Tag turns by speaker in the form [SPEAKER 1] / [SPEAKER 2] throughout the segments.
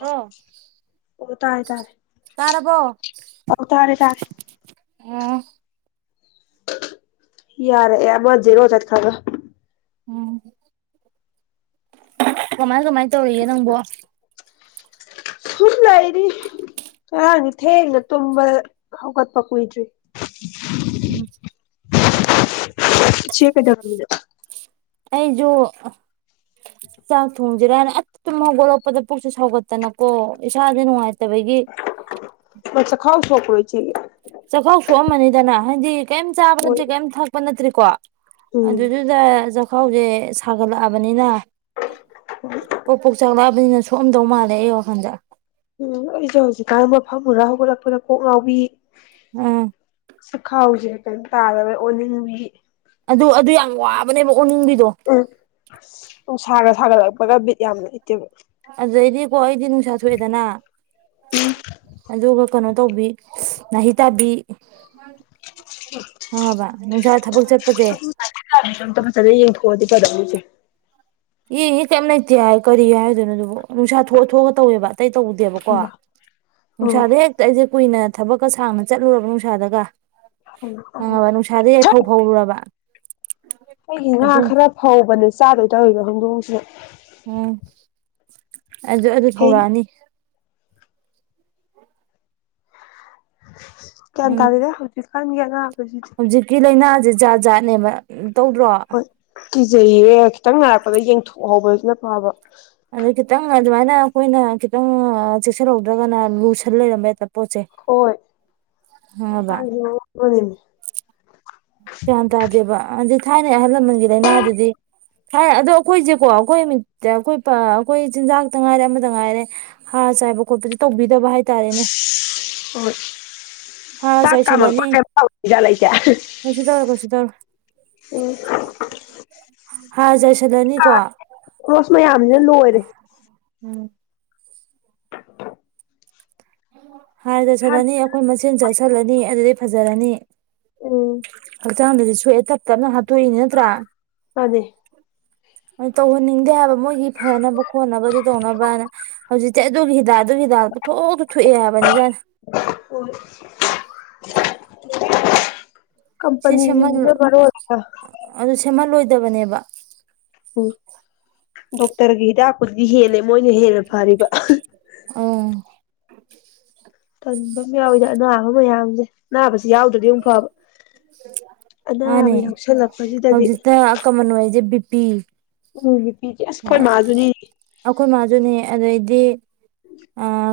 [SPEAKER 1] ꯔꯣ
[SPEAKER 2] ꯑꯣ ꯇꯥꯔꯦ ꯇꯥꯔꯦ
[SPEAKER 1] ꯇꯔꯕꯣ
[SPEAKER 2] ꯑꯣ ꯇꯥꯔꯦ ꯇꯥꯔꯦ
[SPEAKER 1] ꯎ
[SPEAKER 2] ꯌꯥꯔꯦ ꯌꯥ ꯃꯖ ꯔꯣꯖ ꯈꯔ
[SPEAKER 1] ꯎꯝ ꯀꯃꯥꯏ ꯀꯃꯥꯏꯅ ꯇꯧꯔꯤꯒꯦ ꯅꯪꯕꯣ
[SPEAKER 2] ꯂꯏꯗꯤ ꯉꯔꯥꯡꯅꯤ ꯊꯦꯡꯅ ꯇꯨꯝꯕ ꯍꯧꯒꯠꯄ ꯀꯨꯏꯗ꯭ꯔꯤ
[SPEAKER 1] ꯎꯝ
[SPEAKER 2] ꯆꯦ ꯀꯦꯝ
[SPEAKER 1] ꯑꯩꯁꯨ ꯆꯥꯛ ꯊꯣꯡꯁꯤꯔꯥꯅ ꯑꯨꯝꯒꯠꯂꯛꯄꯗ ꯄꯨꯛꯁꯦ ꯁꯥꯎꯒꯠꯇꯅꯀꯣ ꯏꯁꯥꯥꯁꯦ ꯅꯨꯡꯉꯥꯏꯇ
[SPEAKER 2] ꯑꯆꯥ ꯈꯥꯎ ꯁꯣ ꯋꯥꯄꯔꯣꯏ ꯁꯤ
[SPEAKER 1] ꯆꯥꯛꯈꯥꯎ ꯁꯣꯛꯑꯝꯃꯅꯤꯗꯅ ꯍꯥꯏꯗꯤ ꯀꯩꯝ ꯆꯥꯕ
[SPEAKER 2] ꯍꯣꯏ
[SPEAKER 1] ꯅꯠꯇ꯭ꯔꯦ ꯀꯩꯝ ꯊꯛꯄ ꯅꯠꯇ꯭ꯔꯦ ꯀꯋꯥ ꯑꯗꯨ
[SPEAKER 2] ꯎꯝ
[SPEAKER 1] ꯑꯗꯨꯗꯨꯗ ꯆꯈꯥꯎꯁꯦ ꯁꯥꯒꯠꯂꯛꯑꯕꯅꯤꯅ ꯄꯣꯄꯨ ꯆꯥꯡꯗꯕꯅꯤ ꯁꯣꯝꯗꯧ ꯃꯥꯜꯂꯦ ꯑꯩ ꯋꯥꯈꯟꯗ
[SPEAKER 2] ꯎꯝ ꯑꯩꯁꯦ ꯍꯧꯖꯤꯛꯀꯥꯟ ꯃꯐꯝ ꯈꯔ ꯍꯧꯒꯠꯂꯛꯄꯗ ꯀꯣꯛ ꯉꯥꯎꯕꯤ
[SPEAKER 1] ꯎꯝ
[SPEAKER 2] ꯁꯤ ꯈꯥꯎꯖꯦ ꯀꯩꯝ ꯇꯥꯗꯔꯦ ꯑꯣꯅꯤꯡꯕꯤ
[SPEAKER 1] ꯑꯗꯨ ꯑꯗꯨ ꯌꯥꯝ ꯋꯥꯕꯅꯦꯕ ꯑꯣꯅꯤꯡꯕꯤꯗꯣ
[SPEAKER 2] ꯎꯝ ꯑꯣ ꯁꯔ ꯊꯥꯒꯠꯂꯛꯄꯒ ꯕꯤꯠ ꯌꯥꯝ ꯂꯩ
[SPEAKER 1] ꯑꯗꯨꯩꯗꯤꯀꯣ ꯑꯩꯗꯤ ꯅꯨꯡꯁꯥ ꯁ ꯊꯣꯛꯑꯦꯗꯅ ꯑꯗꯨꯒ ꯀꯩꯅꯣ ꯇꯧꯕꯤ ꯃꯍꯅꯥꯤ ꯇꯥꯕꯤ ꯍꯕꯥ [unintelligible]
[SPEAKER 2] ꯁꯝ ꯃ ꯆꯗ ꯌꯦꯡ ꯈꯗꯥꯁꯦ
[SPEAKER 1] ꯑꯦꯅꯦ ꯀꯔꯤꯝ ꯂꯩꯇꯦ ꯍꯥꯏ ꯀꯔꯤ ꯍꯥꯏꯗꯣꯏꯅꯣ ꯑꯗꯨꯕꯨ ꯅꯨꯡꯁꯥ ꯊꯣꯛꯑ ꯊꯣꯛꯑ ꯇꯧꯋꯦꯕ ꯑꯇꯩ ꯇꯧꯗꯦꯕꯀꯣ
[SPEAKER 2] ꯊꯝꯕ ꯎꯝ
[SPEAKER 1] ꯅꯨꯡꯁꯥꯗ ꯍꯦꯛꯇ ꯑꯩꯁꯦ ꯀꯨꯏꯅ ꯊꯕꯛꯀ ꯁꯥꯡꯅ ꯆꯠꯂꯨꯔꯕ ꯅꯨꯡꯁꯥꯗꯒ
[SPEAKER 2] ꯊꯝꯃꯣ ꯊꯝꯃꯣ
[SPEAKER 1] ꯍꯪꯉꯕ ꯅꯨꯡꯁꯥꯗꯒꯤꯩ
[SPEAKER 2] ꯁꯠ
[SPEAKER 1] ꯌꯥꯏꯐꯧ ꯐꯥꯎꯔꯨꯔꯕ
[SPEAKER 2] ꯑꯩꯒꯤ ꯉꯥ ꯈꯔ ꯐꯧꯕꯅꯦ ꯆꯥꯗꯣꯏ ꯇꯧꯗ ꯈꯨꯗꯣꯡꯁꯦ
[SPEAKER 1] ꯎꯝ [unintelligible] ꯑꯗꯨ ꯑꯗꯨ
[SPEAKER 2] ꯍꯦ
[SPEAKER 1] ꯍꯧꯔꯛꯑꯅꯤ
[SPEAKER 2] [unintelligible] ꯀꯌꯥ
[SPEAKER 1] ꯎꯝ
[SPEAKER 2] ꯇꯥꯅꯤꯗ ꯍꯧꯖꯤ ꯈꯥꯟꯒꯅ
[SPEAKER 1] ꯍꯧꯖꯤꯛꯀꯤ ꯂꯥꯏꯅꯥꯁꯤ ꯥꯖꯥꯅꯦꯃ ꯎꯝ ꯇꯧꯗ꯭ꯔꯣ
[SPEAKER 2] ꯍꯣꯏ ꯀꯤꯖꯩꯌꯦ ꯈꯤꯇꯪ ꯅꯥꯔꯛꯄꯗ ꯌꯦꯡꯊꯣꯛꯍꯧꯕꯁꯤꯅ ꯐꯕ
[SPEAKER 1] ꯑꯗꯨꯗ ꯀꯈꯤꯇꯪ ꯑꯗꯨꯃꯥꯏꯅ ꯑꯩꯈꯣꯏꯅ ꯈꯤꯇꯪ ꯆꯦꯛꯁꯤꯜꯍꯧꯗ꯭ꯔꯒꯅ ꯂꯨꯁꯟ ꯂꯩꯔꯝꯕ ꯄꯣꯠꯁꯦ
[SPEAKER 2] ꯍꯣꯏ ꯏ ꯀꯒꯤꯅꯤ
[SPEAKER 1] ꯆꯥꯟ ꯇꯗꯦꯕ ꯊꯥꯏꯅꯩ ꯑꯍꯜ ꯂꯃꯟꯒꯤ ꯂꯥꯏꯅꯥꯗꯨꯗꯤ ꯊꯥꯏ ꯑꯗꯣ ꯑꯩꯈꯣꯏꯁꯦꯀꯣ ꯑꯩꯈꯣꯏ ꯅꯨꯃꯤꯠꯇ ꯑꯩꯈꯣꯏ ꯑꯩꯈꯣꯏ ꯆꯤꯟꯖꯥꯛꯇ ꯉꯥꯏꯔꯦ ꯑꯃꯗ ꯉꯥꯏꯔꯦ ꯍꯥꯔ ꯆꯥꯏꯕ ꯈꯣꯠꯄꯗꯤ ꯇꯧꯕꯤ
[SPEAKER 2] ꯍꯣꯏ
[SPEAKER 1] ꯍꯥꯔ
[SPEAKER 2] ꯆꯥꯛ ꯀꯥꯃꯛꯄ
[SPEAKER 1] ꯆꯥꯏꯁꯜꯂꯅꯤ
[SPEAKER 2] ꯀꯩꯖꯥꯠ ꯂꯩꯀꯦ
[SPEAKER 1] ꯀꯩꯁꯨ ꯇꯧꯔꯣ ꯀꯩꯁꯨ ꯇꯧꯔꯦ
[SPEAKER 2] ꯎꯝ
[SPEAKER 1] ꯍꯥꯔ ꯆꯥꯏꯁꯤꯜꯂꯅꯤꯀꯣ
[SPEAKER 2] ꯀ꯭ꯔꯣꯁ ꯃꯌꯥꯝꯁꯤꯅ ꯂꯣꯏꯔꯦ
[SPEAKER 1] ꯎꯝ
[SPEAKER 2] [inaudible]
[SPEAKER 1] ꯎꯝ ꯍꯥꯔ
[SPEAKER 2] ꯍꯥꯟ
[SPEAKER 1] ꯆꯠꯁꯤꯜꯂꯅꯤ ꯑꯩꯈꯣꯏ ꯃꯆꯦꯟ ꯆꯠꯁꯤꯜꯂꯅꯤ ꯑꯗꯨꯗꯒꯤ ꯐꯖꯔꯅꯤ
[SPEAKER 2] ꯎꯝ
[SPEAKER 1] ꯑ ꯆꯥꯗ ꯁꯌꯦ ꯊ ꯇꯛꯇꯦꯅ ꯍꯥ ꯇꯏ ꯅꯠꯇ꯭ꯔꯥ
[SPEAKER 2] ꯃꯥꯅꯦ
[SPEAKER 1] ꯑ ꯇꯧꯍꯟꯅꯤꯡꯗꯦ ꯍꯥꯏꯕ ꯃꯣꯏꯒꯤ ꯐꯅꯕ ꯈꯣꯠꯅꯕꯗꯨ ꯇꯧꯅꯕꯅ ꯍꯧꯖꯤꯛ ꯆꯠ ꯑꯗꯨ ꯍꯈꯤꯤꯗꯥ ꯗ ꯄꯊꯣ ꯊꯨꯏ ꯌꯥꯕꯅꯤꯗꯅ
[SPEAKER 2] [inaudible] ꯀꯝꯄꯅꯤ
[SPEAKER 1] ꯁꯦꯝꯍꯜ
[SPEAKER 2] ꯔ
[SPEAKER 1] ꯇꯕꯅꯦꯕ
[SPEAKER 2] ꯎꯝ ꯗꯣꯛꯇꯔꯒꯤ ꯍꯤꯗꯥꯛꯄꯨꯗꯨꯗꯤ ꯍꯦꯜꯂꯦ ꯃꯣꯏꯅ ꯍꯦꯜꯂꯕ ꯐꯔꯔꯤꯕ
[SPEAKER 1] ꯑꯗꯨ
[SPEAKER 2] ꯀꯟꯕ ꯌꯥꯎꯋꯏꯗ ꯑꯅꯥꯕ ꯃꯌꯥꯝꯁꯦ [inaudible] ꯌꯥꯎꯗ꯭ꯔꯗꯤ ꯑꯃꯨꯛ ꯐꯕ ꯑꯅꯥꯕ
[SPEAKER 1] ꯃꯥꯅꯦ
[SPEAKER 2] ꯌꯥꯎꯁꯜꯂꯛꯄꯁꯤꯗꯗꯤ
[SPEAKER 1] ꯍꯧꯖꯤꯛꯇ ꯀꯃꯟ ꯑꯣꯏꯔꯤꯁꯦ ꯕꯤ ꯄꯤ
[SPEAKER 2] ꯎꯝꯕꯤ ꯄꯤ ꯀꯁ ꯀꯣꯏ ꯃꯥꯖꯅꯤ
[SPEAKER 1] ꯑꯩꯈꯣꯏ ꯃꯥꯁꯨꯅꯦ ꯑꯗꯩꯗꯤ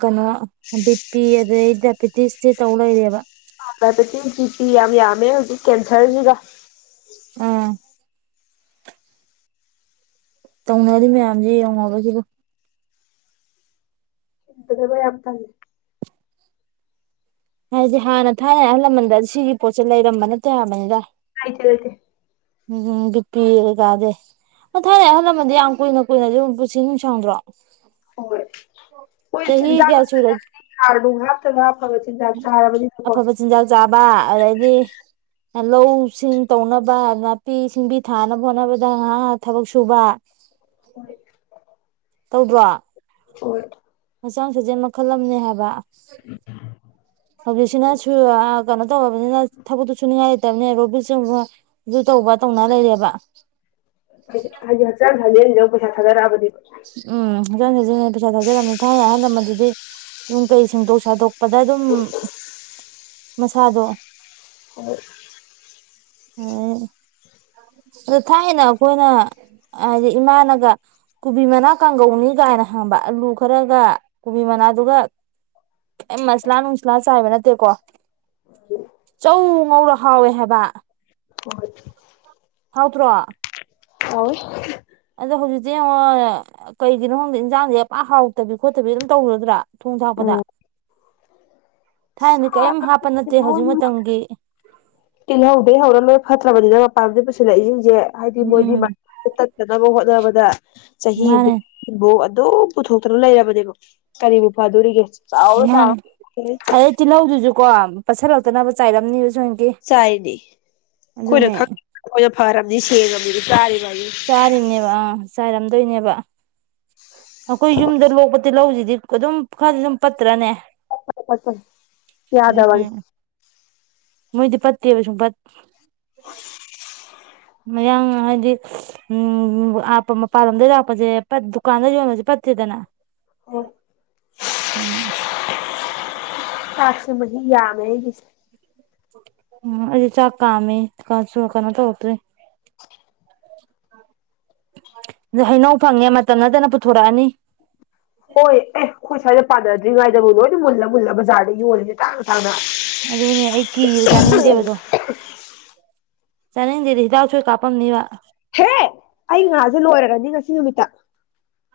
[SPEAKER 1] ꯀꯩꯅꯣ ꯕꯤꯄꯤ ꯑꯗꯩ ꯗꯥꯏꯕꯤꯦꯇꯤꯁꯇꯤ ꯇꯧ ꯂꯩꯔꯦꯕ
[SPEAKER 2] ꯑꯗꯆꯤ ꯆꯤꯇꯤ ꯌꯥꯝ ꯌꯥꯝꯃꯦ ꯍꯧꯖꯤꯛ ꯀꯦꯟꯁꯔꯁꯤꯒ
[SPEAKER 1] ꯑꯥ ꯇꯧꯅꯔꯗꯤ ꯃꯌꯥꯝꯁꯦ ꯌꯦꯡꯉꯅꯕꯒꯤꯕꯨ
[SPEAKER 2] ꯑꯗꯨꯕ ꯍꯥꯇꯥꯦ
[SPEAKER 1] ꯍꯥꯏꯗꯤ ꯍꯥꯟꯅ ꯊꯥꯏꯅ ꯑꯍꯜ ꯂꯃꯟꯗ ꯁꯤꯒꯤ ꯄꯣꯠꯁꯦ ꯂꯩꯔꯝꯕ ꯅꯠꯇꯦ ꯌꯥꯕꯅꯤꯗ
[SPEAKER 2] ꯀꯥꯏ ꯆꯂꯦ
[SPEAKER 1] ꯎꯝꯝ ꯕꯤꯄꯤ ꯀꯀꯥꯗꯦ ꯑ ꯊꯥꯏꯅꯩ ꯑꯍꯜ ꯂꯃꯟꯗꯤ ꯌꯥꯝ ꯀꯨꯏꯅ ꯀꯨꯏꯅꯗꯤ ꯑꯗꯨ ꯄꯨꯁꯤ ꯅꯨꯡꯁꯪꯗ꯭ꯔꯣ
[SPEAKER 2] ꯍꯣꯏ ꯍꯣꯏ
[SPEAKER 1] ꯆꯍꯤ
[SPEAKER 2] ꯆꯤꯟꯖꯥꯛ
[SPEAKER 1] ꯀꯌꯥ ꯁꯨꯔꯦ
[SPEAKER 2] ꯍꯥꯔꯗꯨ ꯉꯇꯒ ꯑꯐꯕ ꯆꯤꯟꯖꯥꯛ ꯆꯥꯔꯕꯅꯤꯅꯀꯣ
[SPEAKER 1] ꯑꯐꯕ ꯂꯧꯁꯤꯡ ꯇꯧꯅꯕꯅ ꯅꯥꯄꯤ ꯁꯤꯡꯕꯤ ꯊꯥꯅꯕ ꯍꯣꯠꯅꯕꯗ ꯉꯥꯏꯍꯥꯛ ꯊꯕꯛ ꯁꯨꯕ
[SPEAKER 2] ꯍꯣꯏ
[SPEAKER 1] ꯇꯧꯗ꯭ꯔꯣ
[SPEAKER 2] ꯍ
[SPEAKER 1] ꯍꯛꯆꯥꯡ ꯁꯥꯖꯦꯜ ꯃꯈꯜ ꯑꯃꯅꯦ ꯍꯥꯏꯕ ꯑ ꯁꯤ ꯅꯁꯨ ꯕꯅꯤꯅ ꯊꯕꯛꯛꯇꯁꯨꯨꯅꯤꯡꯉꯥꯏ ꯔꯣ
[SPEAKER 2] ꯍꯥꯏ ꯍꯥꯆ ꯅ ꯄꯆꯠ ꯍꯔꯥꯕꯗꯤ
[SPEAKER 1] ꯎꯝ ꯍꯖ ꯍꯖꯤ ꯄꯩꯁꯥ ꯊꯥꯖꯔꯂꯝꯅꯤ ꯊꯥꯏꯅ ꯑꯍꯜ ꯂꯃꯗꯨꯗꯤ ꯌꯨꯝ ꯀꯩ ꯁꯦꯡꯗꯣꯛ ꯁꯥꯗꯣꯛ ꯑꯗ ꯑꯗꯨꯝ ꯃꯁꯥꯗꯣ
[SPEAKER 2] ꯑꯣ
[SPEAKER 1] ꯑ ꯑꯗꯣ ꯊꯥꯏꯅ ꯑꯩꯈꯣꯏꯅ ꯍꯥꯏꯗꯤ ꯏꯃꯥꯅꯒ ꯀꯣꯕꯤ ꯃꯅꯥ ꯀꯥꯡꯒꯧꯅꯤ ꯀꯥꯏꯅ ꯍꯪꯕ ꯑꯂꯨ ꯈꯔꯒ ꯀꯣꯕꯤ ꯃꯅꯥꯗꯨꯒ ꯀ ꯃꯁꯂꯥ ꯅꯨꯡꯁꯂꯥ ꯆꯥꯏꯕ ꯅꯠꯇꯦꯀꯣ ꯆꯧ ꯉꯧꯔ ꯍꯥꯎꯋꯦ ꯍꯥꯏꯕ
[SPEAKER 2] ꯍꯣꯏ
[SPEAKER 1] ꯍꯥꯎꯗ꯭ꯔꯣ
[SPEAKER 2] ꯑ
[SPEAKER 1] ꯑꯗꯣ ꯍꯧꯖꯤꯛꯇꯤ ꯌꯦꯡꯉꯣ ꯀꯩꯒꯤꯅꯣ ꯈꯪꯗ ꯏꯟꯖꯥꯡꯁ ꯌꯥꯝꯄꯥ ꯍꯥꯎꯇꯕꯤ ꯈꯣꯠꯇꯕꯤ ꯑꯗꯨꯝ ꯇꯧꯔꯗ꯭ꯔꯥ ꯊꯣꯡ ꯊꯥꯛꯄꯗ
[SPEAKER 2] ꯌꯥꯎꯋꯦ
[SPEAKER 1] ꯊꯥꯏꯅꯗꯤ ꯀꯔꯤꯝ ꯍꯥ ꯅꯠꯇꯦ ꯍꯧꯖꯤꯛ ꯃꯇꯝꯒꯤ
[SPEAKER 2] ꯇꯤꯜꯍꯧꯗꯩ ꯍꯧꯔꯒ ꯂꯣꯏ ꯐꯠꯇ꯭ꯔꯕꯅꯤꯅ ꯃꯄꯥꯕꯗꯤ ꯄꯨꯁꯤꯜꯂꯛꯏꯁꯤꯡꯁꯦ ꯍꯥꯏꯗꯤ ꯃꯣꯏꯗꯤ
[SPEAKER 1] ꯎꯝ
[SPEAKER 2] ꯇꯅꯕ ꯍꯣꯠꯅꯕꯗ
[SPEAKER 1] ꯃꯥꯅꯦ
[SPEAKER 2] ꯆꯍꯤꯐꯥꯎ ꯑꯗꯨ ꯄꯨꯊꯣꯛꯇꯅ ꯂꯩꯔꯕꯅꯦꯕ ꯀꯔꯤꯕꯨ ꯐꯗꯣ
[SPEAKER 1] ꯌꯥꯅꯤ ꯑꯗꯩ ꯇꯤꯜꯍꯧꯗꯨꯁꯨ ꯀꯣ ꯄꯠꯁꯠ ꯂꯧꯇꯅꯕ ꯆꯥꯏꯔꯝꯅꯤ
[SPEAKER 2] ꯆꯥꯏꯅꯦ ꯑꯩꯣꯏꯅ
[SPEAKER 1] ꯑꯗꯨꯅꯦ
[SPEAKER 2] ꯈꯪ ꯑꯩꯣꯏꯅ ꯐꯔꯝ ꯦ ꯀꯃꯤꯔꯤ ꯄꯥ
[SPEAKER 1] ꯆꯔꯤꯝꯅꯦꯕ ꯑ ꯆꯥꯏꯔꯝꯗꯣꯏꯅꯦꯕ ꯑꯩꯈꯣꯏ ꯌꯨꯝꯗ ꯂꯣꯛꯄꯇ ꯂꯧꯁꯤꯗꯤ ꯑꯗꯨꯝ ꯈꯔꯗꯤ ꯑꯗꯨꯝ ꯄꯠꯇ꯭ꯔꯅꯦ
[SPEAKER 2] ꯐꯠꯇꯦ ꯌꯥꯗ ꯑꯋꯥꯅꯤ
[SPEAKER 1] ꯎꯝ ꯃꯣꯏꯗꯤ ꯄꯠꯇꯦꯕ ꯁꯨꯝ ꯃꯌꯥꯝꯡ ꯍꯥꯏꯗꯤ ꯎꯝꯄ ꯃꯄꯥꯟ ꯂꯝꯗꯒꯤꯩ ꯂꯥꯛꯞꯄꯁꯦ ꯗꯨꯀꯥꯟꯗ ꯌꯣꯟꯕꯁꯦ ꯐꯠꯇꯦꯗꯅ
[SPEAKER 2] ꯍꯣꯏ
[SPEAKER 1] ꯎꯝ
[SPEAKER 2] ꯆꯥꯛꯁꯦ ꯃꯍ ꯌꯥꯝꯃꯦꯒꯤꯁꯦ
[SPEAKER 1] ꯎꯝ ꯑꯩꯗꯤ ꯆꯥꯛ ꯀꯥꯝꯃꯦ ꯀꯩꯅꯣ ꯇꯧꯔꯛꯇ꯭ꯔꯔꯤ ꯑ ꯍꯩꯅꯧ ꯐꯪꯉꯦ ꯃꯇꯝ ꯅꯠꯇꯅ ꯄꯨꯊꯣꯔꯛꯑꯅꯤ
[SPEAKER 2] ꯍꯣꯏ ꯑꯦ ꯍꯣꯏꯁꯥꯏꯗ ꯄꯥꯟꯅꯗ꯭ꯔꯤꯉꯩꯗꯕꯨ ꯂꯣꯏ ꯃꯨꯜꯂ ꯃꯨꯜꯂ ꯕꯖꯥꯔ ꯌꯣꯜꯂꯤꯁꯦ ꯇꯥꯡꯅ ꯇꯥꯡꯅ
[SPEAKER 1] ꯑꯗꯨꯅꯦ ꯑꯩ ꯀꯤꯕ ꯆꯥꯅꯤꯡꯗꯦꯕꯗꯣ ꯆꯅꯤꯡꯗꯗꯤ ꯍꯤꯗꯥꯛꯁꯨꯣꯏ ꯀꯥꯄꯝꯅꯤꯕ
[SPEAKER 2] ꯍꯦ ꯑꯩ ꯉꯥꯁꯦ ꯂꯣꯏꯔꯔꯅꯤ ꯉꯁꯤ ꯅꯨꯃꯤꯠꯇ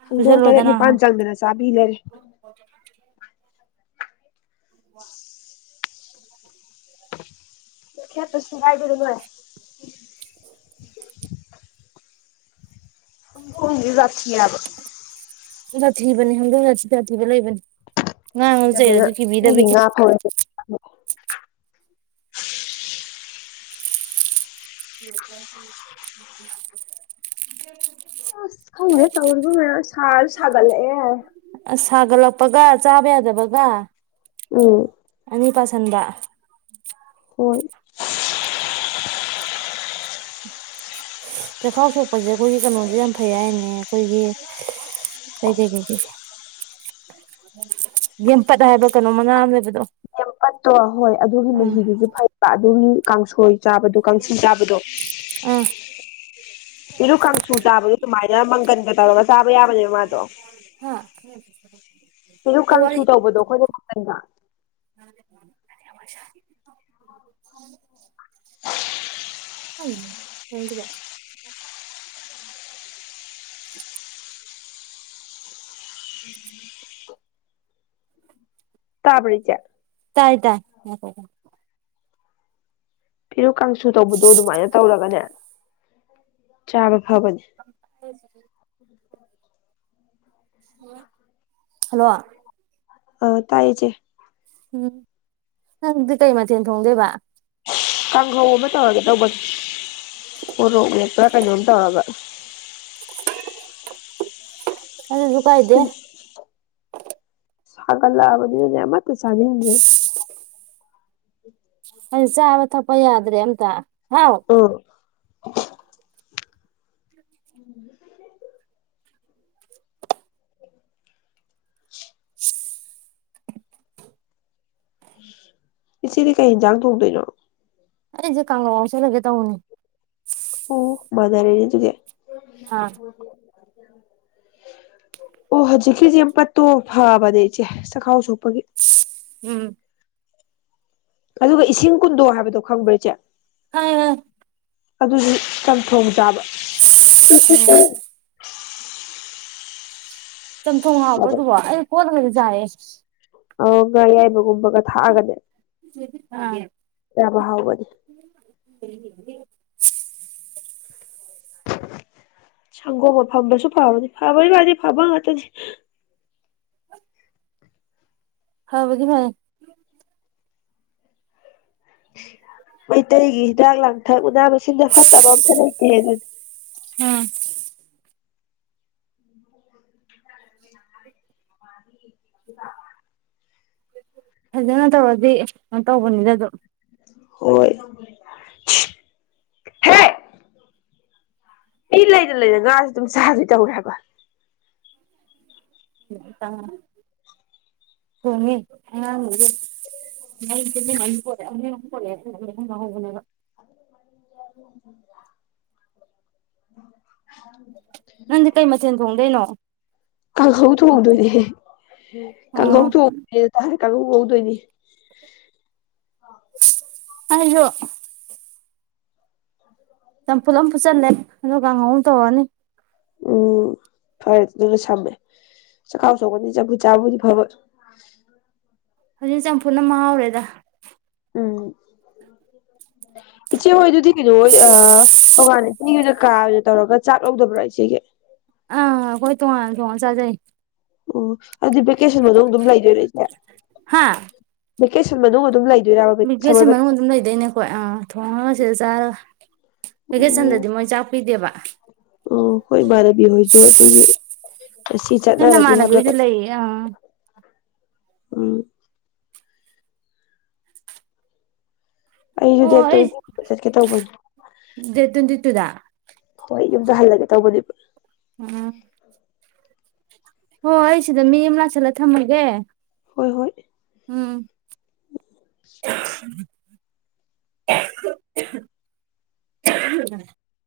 [SPEAKER 2] ꯍꯧꯗꯣꯡ ꯇꯔꯦꯠ
[SPEAKER 1] ꯄꯨꯁꯜꯂꯣꯗꯅ
[SPEAKER 2] ꯅꯤꯄꯥꯜ ꯆꯪꯗꯅ ꯆꯥꯕꯤ ꯂꯩꯔꯦ
[SPEAKER 1] ꯋꯥ
[SPEAKER 2] ꯌꯥ ꯇ ꯉꯥꯏꯗꯉꯦ [unintelligible] ꯍ ꯁꯥꯊꯤ ꯌꯥꯕ
[SPEAKER 1] ꯊꯤꯕꯅꯦ ꯍꯪꯗꯁꯤ ꯁꯥꯊꯤꯕ ꯂꯩꯕꯅꯤ ꯉꯥꯡꯉꯁꯨ
[SPEAKER 2] ꯅꯨꯡꯁꯤꯗꯕꯅ
[SPEAKER 1] ꯆꯩꯔꯁꯨ ꯀꯤꯕꯤꯗꯕꯤ
[SPEAKER 2] ꯃꯤꯒꯤ ꯉꯥ ꯐ ꯑꯣꯏ
[SPEAKER 1] [unintelligible]
[SPEAKER 2] ꯑ ꯈꯪꯉꯅꯦꯦ ꯇꯧꯔꯒ ꯃ ꯀꯥꯔ ꯁꯥꯒꯜ
[SPEAKER 1] ꯑꯁ ꯁꯥꯒꯠꯂꯛꯄꯒ ꯆꯥꯕ ꯌꯥꯗꯕꯒ
[SPEAKER 2] ꯎꯝ
[SPEAKER 1] ꯅꯤ ꯄꯁꯗ
[SPEAKER 2] ꯍꯣꯏ
[SPEAKER 1] ꯆꯈꯥꯎ ꯁꯣꯛꯄꯁꯦ ꯑꯩꯈꯣꯏꯒꯤ ꯀꯩꯅꯣꯁꯦ ꯌꯥꯝ ꯐꯩ ꯍꯥꯏꯅꯦ ꯑꯩꯈꯣꯏꯒꯤ ꯀꯩ ꯀꯩ ꯀꯩꯩ ꯌꯦꯦꯝꯄꯠ ꯍꯥꯏꯕ ꯀꯩꯅꯣ ꯃꯅꯥ ꯑꯃ ꯂꯩꯕꯗꯣ
[SPEAKER 2] ꯄꯠꯇ꯭ꯔꯣ ꯍꯣꯏ ꯑꯗꯨꯒꯤ
[SPEAKER 1] ꯎꯝ
[SPEAKER 2] ꯃꯍꯤꯗꯨꯁꯨ ꯐꯩꯕ ꯑꯗꯨꯒꯤ ꯀꯥꯡꯁꯣꯏ ꯆꯥꯕꯗꯣ ꯀꯥꯡꯁꯨ ꯆꯥꯕꯗꯣ
[SPEAKER 1] ꯑꯥ
[SPEAKER 2] ꯏꯩꯅꯣ ꯀꯥꯡꯁꯨ ꯆꯥꯕꯗꯣ ꯑꯗꯨꯃꯥꯏꯅ ꯃꯪꯒꯟꯒ ꯇꯧꯔꯒ ꯆꯥꯕ ꯌꯥꯕꯅꯦꯕ ꯃꯥꯗꯣ
[SPEAKER 1] ꯊꯦ ꯁꯔ
[SPEAKER 2] ꯁꯤꯁꯨ ꯀꯥꯡꯁꯨ ꯇꯧꯕꯗꯣ ꯑꯩꯈꯣꯏꯅ ꯃꯇꯝꯄꯟꯗ
[SPEAKER 1] [unintelligible] ꯎꯝ ꯀꯀ
[SPEAKER 2] ꯇꯥꯕꯤꯔ ꯆꯦ
[SPEAKER 1] ꯇꯥꯏ ꯇꯥꯏ
[SPEAKER 2] ꯐꯔ ꯀꯥꯡꯁꯨ ꯇꯧꯕꯗꯣ ꯑꯗꯨꯃꯥꯏꯅ ꯇꯧꯔꯒꯅꯦ ꯆꯥꯒ
[SPEAKER 1] ꯍꯥꯏꯔꯤ ꯍꯜꯂꯣ
[SPEAKER 2] ꯑ ꯇꯌꯦꯆꯦ
[SPEAKER 1] ꯎꯝ ꯍꯪꯗꯤ ꯀꯩ ꯃꯊꯅ ꯊꯣꯡꯗꯦꯕ
[SPEAKER 2] ꯀꯥꯡꯍꯧꯕ ꯑꯃ ꯇꯧꯔꯒ ꯇꯧꯕꯅꯤ ꯃꯣꯔꯣꯛ ꯃꯦꯠꯄꯔꯥ ꯀꯩꯅꯣꯝ ꯇꯧꯔꯒꯥ
[SPEAKER 1] ꯑꯗꯨꯁꯨ ꯀꯥꯏꯗꯦ
[SPEAKER 2] [unintelligible] ꯁꯒꯠ ꯂꯕꯅꯤꯅꯦ ꯃ ꯆꯥꯅꯤꯡꯗꯔ꯭ꯦ [inaudible]
[SPEAKER 1] ꯑꯩ ꯆꯥꯕ ꯊꯛꯄ ꯌꯥꯗ꯭ꯔꯦ ꯑꯝꯇ ꯍꯥꯎ
[SPEAKER 2] ꯑꯥ [unintelligible] ꯏꯆꯦꯗꯤ ꯀꯩꯖꯥꯥꯡ ꯊꯣꯪꯗꯣꯏꯅꯣ?
[SPEAKER 1] ꯑꯩꯁꯦ ꯀꯥꯡ ꯍꯧ ꯉꯧꯁꯤꯜꯂꯥꯒꯦ ꯇꯧꯅꯦ ꯫
[SPEAKER 2] ꯑꯣ ꯃꯅꯔꯦꯅꯦ ꯗꯨꯗꯤ꯫
[SPEAKER 1] ꯑꯥ꯫
[SPEAKER 2] ꯑꯣ ꯍꯧꯖꯤꯛꯀꯤꯁ ꯌꯥꯝ ꯄꯠꯇꯣ ꯐꯕꯅꯦ ꯏꯆꯦ ꯆꯈꯥꯎ ꯁꯣꯛꯄꯒꯤ꯫
[SPEAKER 1] ꯎꯝ꯫
[SPEAKER 2] ꯑꯗꯨꯒ ꯏꯁꯤꯡ ꯀꯨꯟꯗꯣ ꯍꯥꯏꯕꯗꯣ ꯈꯪꯕ꯭ꯔ ꯏꯆꯦ?
[SPEAKER 1] ꯈꯥꯪ ꯉꯦ ꯈꯥꯪ ꯉꯦ ꯫
[SPEAKER 2] ꯑꯗꯨꯁꯨ ꯆꯝꯊꯣꯡ ꯆꯥꯕ
[SPEAKER 1] ꯈꯪꯉꯦ
[SPEAKER 2] [unintelligible]
[SPEAKER 1] ꯆꯝꯊꯣꯡ ꯍꯥꯎꯕꯔꯣ ꯑꯗꯨꯕꯨ [unintelligible] [unintelligible]
[SPEAKER 2] ꯑꯣ ꯉꯥ ꯑꯌꯥꯏꯕ ꯒꯨꯝ ꯕꯒ ꯊꯥꯛꯑꯒꯅꯦ
[SPEAKER 1] ꯑꯥ
[SPEAKER 2] ꯌꯥꯝꯅꯥ ꯍꯥꯎꯕꯅꯤ꯫
[SPEAKER 1] [inaudible]
[SPEAKER 2] ꯁꯪꯒꯣꯝ ꯑꯐꯝꯕꯁꯨ ꯐꯕꯅꯤ ꯐꯥꯕꯒꯤ ꯋꯥꯗꯤ ꯐꯥꯕ ꯉꯥꯛꯇꯅꯤ꯫
[SPEAKER 1] ꯐꯕꯗꯤ ꯐꯩ꯫
[SPEAKER 2] ꯃꯩꯇꯩꯒꯤ ꯍꯤꯗꯥꯛ ꯂꯥꯡꯊꯛ ꯎꯅꯥ ꯃꯁꯤꯡꯗ ꯐꯠꯇꯕ ꯑꯝꯇ ꯂꯩꯇꯦ ꯑꯗꯨꯗꯤ꯫
[SPEAKER 1] ꯎꯝ꯫ [inaudible]
[SPEAKER 2] [unintelligible]
[SPEAKER 1] ꯐꯖꯅ ꯇꯧꯔꯗꯤ ꯇꯧꯕꯅꯤꯗ ꯑꯗꯨꯝ
[SPEAKER 2] ꯍꯣꯏ ꯍꯦ ꯑꯩ ꯂꯩꯅ - ꯂꯩꯅ ꯉꯥꯥꯁꯦ ꯑꯗꯨꯝ ꯆꯗꯣꯏ ꯇꯧꯔꯦ ꯍꯥꯏꯕ꯫
[SPEAKER 1] [unintelligible]
[SPEAKER 2] [inaudible]
[SPEAKER 1] ꯅꯪꯗꯤ ꯀꯩ ꯃꯊꯦꯟ ꯊꯣꯡꯗꯣꯏꯅꯣ?
[SPEAKER 2] ꯀꯥꯡꯍꯧ ꯊꯣꯡꯗꯣꯏꯅꯦ ꯀꯥꯡꯍꯧ
[SPEAKER 1] ꯑꯣ
[SPEAKER 2] ꯊꯣꯡ ꯀꯥꯡꯉꯨ ꯉꯧꯗꯣꯏꯅꯤ꯫
[SPEAKER 1] ꯑꯩꯖꯨ ꯆꯝꯐꯨꯠ ꯑꯃ ꯐꯨꯆꯜꯂꯦ ꯑꯗꯣ ꯀꯥꯡꯍꯧ ꯇꯧꯔꯅꯤ꯫
[SPEAKER 2] ꯎꯝ ꯐꯔꯦ ꯑꯗꯨꯅ ꯁꯝꯃꯦ ꯆꯈꯥꯎ ꯁꯣꯛꯀꯅꯤ ꯆꯐꯨ ꯆꯥꯕꯨꯗꯤ ꯐꯕ
[SPEAKER 1] ꯍꯧꯖꯤꯛ ꯆꯝꯐꯨꯅ ꯃꯍ ꯍꯥꯎꯔꯦꯗ
[SPEAKER 2] ꯎꯝ ꯏꯆꯦ ꯍꯣꯏꯗꯨꯗꯤ ꯀꯩꯅꯣ ꯇꯣꯉꯥꯟꯅ ꯏꯆꯦꯒꯤ ꯑꯣꯏꯅ ꯀꯥ ꯑꯣꯏꯅ ꯇꯧꯔꯒ ꯆꯥꯛ ꯂꯧꯗꯕ꯭ꯔꯥ ꯏꯆꯦꯒꯤ
[SPEAKER 1] ꯑꯥ ꯀꯣꯏ ꯊꯨ ꯋꯥ ꯊꯋꯥ ꯆꯖꯏ
[SPEAKER 2] ꯑꯣ ꯑꯗꯨꯗꯤ ꯚꯦꯀꯦꯁꯟꯗ ꯑꯗꯨꯝ ꯂꯩꯗꯣꯏꯔꯁꯦ ꯚꯦꯀꯦꯁꯟ ꯃꯅꯨꯡ ꯑꯗꯨꯝ ꯂꯩ
[SPEAKER 1] ꯕꯤꯒꯦꯠꯁꯦ ꯃꯅꯨꯡꯗ ꯑꯗꯨꯝ ꯂꯩꯗꯣꯏꯅꯦꯀꯣ ꯑ ꯊꯣꯡꯉꯒ ꯆꯔ ꯚꯦꯀꯦꯁꯟꯗꯗꯤ
[SPEAKER 2] ꯑꯣ
[SPEAKER 1] ꯃꯣꯏ ꯆꯥꯛ ꯄꯤꯗꯦꯕ
[SPEAKER 2] ꯑꯣ ꯍꯣꯏ ꯏꯃꯥꯟꯅꯕꯤ ꯍꯣꯏꯁꯨ ꯑꯗꯨꯒꯤ ꯉꯁꯤ
[SPEAKER 1] ꯍꯅ
[SPEAKER 2] ꯆꯠꯅꯔꯅꯤ ꯍꯥꯏꯕ꯭ꯔꯥ
[SPEAKER 1] ꯃꯥꯅꯕꯤꯗꯨ ꯂꯩꯌꯦ ꯑ
[SPEAKER 2] ꯑ ꯑꯩꯁꯨ
[SPEAKER 1] ꯍꯣ
[SPEAKER 2] ꯗꯦꯠ
[SPEAKER 1] ꯑꯩ
[SPEAKER 2] ꯇ꯭ꯋꯦꯟꯇꯤ ꯆꯠꯀꯦ ꯇꯧꯕꯅꯦ
[SPEAKER 1] ꯗꯦꯠ ꯇ꯭ꯋꯦꯟꯇꯤ ꯇꯨꯗ
[SPEAKER 2] ꯍ ꯑꯩ ꯌꯨꯝꯗ ꯍꯜꯂꯒꯦ ꯇꯧꯕꯗꯤꯕꯨ
[SPEAKER 1] ꯎꯝ ꯍ ꯍꯥꯏꯁꯤꯗ ꯃꯤ ꯆꯂ ꯊꯝꯦ
[SPEAKER 2] ꯍꯣꯏ ꯍꯣꯏ
[SPEAKER 1] ꯎꯝ